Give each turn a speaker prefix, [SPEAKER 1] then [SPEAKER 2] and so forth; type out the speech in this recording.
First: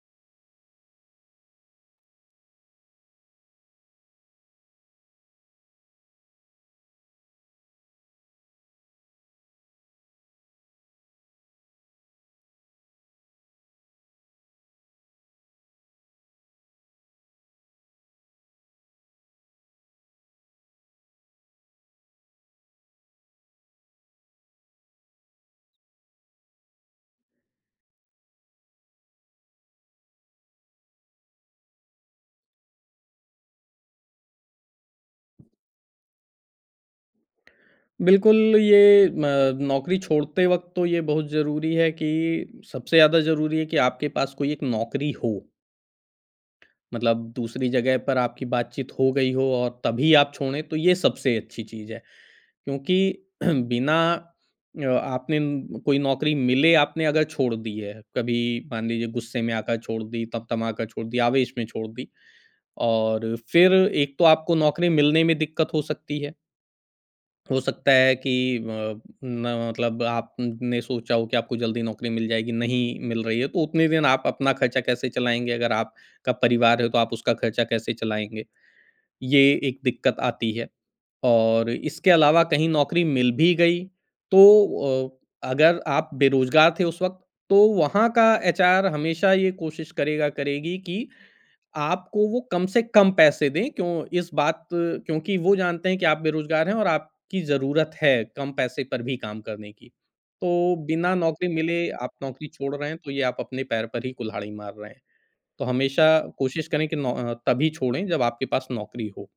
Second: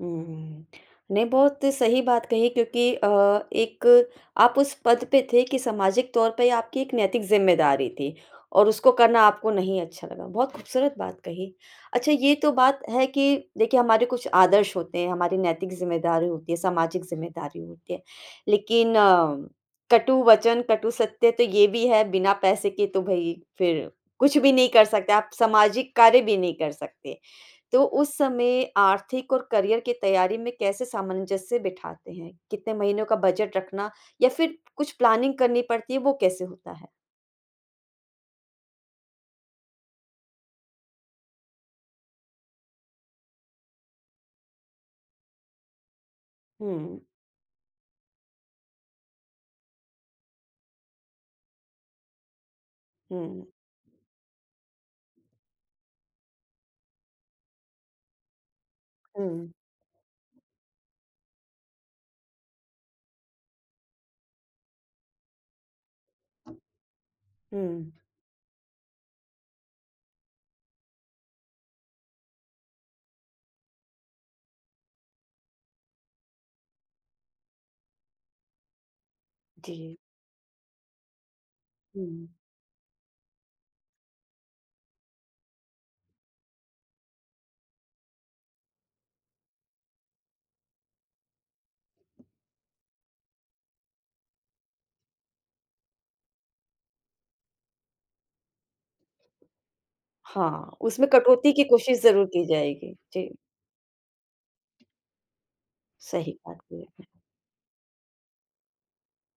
[SPEAKER 1] उम, नहीं बहुत सही बात कही क्योंकि अ, एक आप उस पद पे थे कि सामाजिक तौर पे आपकी एक नैतिक ज़िम्मेदारी थी और उसको करना आपको नहीं अच्छा लगा, बहुत खूबसूरत बात कही। अच्छा ये तो बात है कि देखिए, हमारे कुछ आदर्श होते हैं, हमारी नैतिक ज़िम्मेदारी होती है, सामाजिक ज़िम्मेदारी होती है, लेकिन कटुवचन, कटु सत्य तो ये भी है, बिना पैसे के तो भई फिर कुछ भी नहीं कर सकते। आप सामाजिक कार्य भी नहीं कर सकते, तो उस समय आर्थिक और करियर की तैयारी में कैसे सामंजस्य बिठाते हैं? कितने महीनों का बजट रखना? या फिर कुछ प्लानिंग करनी पड़ती है, वो कैसे होता है?
[SPEAKER 2] बिल्कुल, ये अ, नौकरी छोड़ते वक़्त तो ये बहुत ज़रूरी है कि सबसे ज़्यादा ज़रूरी है कि आपके पास कोई एक नौकरी हो।
[SPEAKER 1] हुँ।
[SPEAKER 2] मतलब दूसरी जगह पर आपकी बातचीत हो गई हो और तभी आप छोड़ें, तो ये सबसे अच्छी चीज़ है। क्योंकि
[SPEAKER 1] हुँ, हुँ।
[SPEAKER 2] बिना अ, आपने कोई नौकरी मिले आपने अगर छोड़ दी है, कभी मान लीजिए गुस्से
[SPEAKER 1] हुँ।
[SPEAKER 2] में आकर छोड़ दी, तमतमा का छोड़ दी, आवेश में छोड़ दी और फिर एक तो आपको नौकरी मिलने में दिक्कत हो सकती है। हो सकता
[SPEAKER 1] हुँ।
[SPEAKER 2] है कि अ, म मतलब आपने सोचा हो कि आपको जल्दी नौकरी मिल जाएगी, नहीं मिल रही है, तो उतने दिन आप अपना खर्चा कैसे चलाएँगे? अगर आपका परिवार है, तो आप उसका खर्चा कैसे चलाएँगे? ये एक
[SPEAKER 1] जी।
[SPEAKER 2] दिक्कत आती है और इसके
[SPEAKER 1] हुँ।
[SPEAKER 2] अलावा कहीं नौकरी मिल भी गई, तो अ, अगर आप बेरोज़गार थे उस वक़्त, तो वहाँ का एचआर हमेशा ये कोशिश करेगा, करेगी कि आपको वो कम से कम पैसे दें। क्यों इस बात क्योंकि वो जानते हैं कि आप बेरोज़गार हैं और आपकी ज़रूरत है, कम पैसे पर भी काम करने की।
[SPEAKER 1] हाँ,
[SPEAKER 2] तो
[SPEAKER 1] उसमें
[SPEAKER 2] बिना नौकरी
[SPEAKER 1] कटौती की
[SPEAKER 2] मिले
[SPEAKER 1] कोशिश
[SPEAKER 2] आप
[SPEAKER 1] ज़रूर की
[SPEAKER 2] नौकरी छोड़ रहे
[SPEAKER 1] जाएगी।
[SPEAKER 2] हैं, तो ये
[SPEAKER 1] जी।
[SPEAKER 2] आप अपने पैर पर ही कुल्हाड़ी मार रहे हैं। तो हमेशा
[SPEAKER 1] सही बात
[SPEAKER 2] कोशिश करें कि
[SPEAKER 1] है।
[SPEAKER 2] नो अ, तभी छोड़े जब आपके पास नौकरी हो।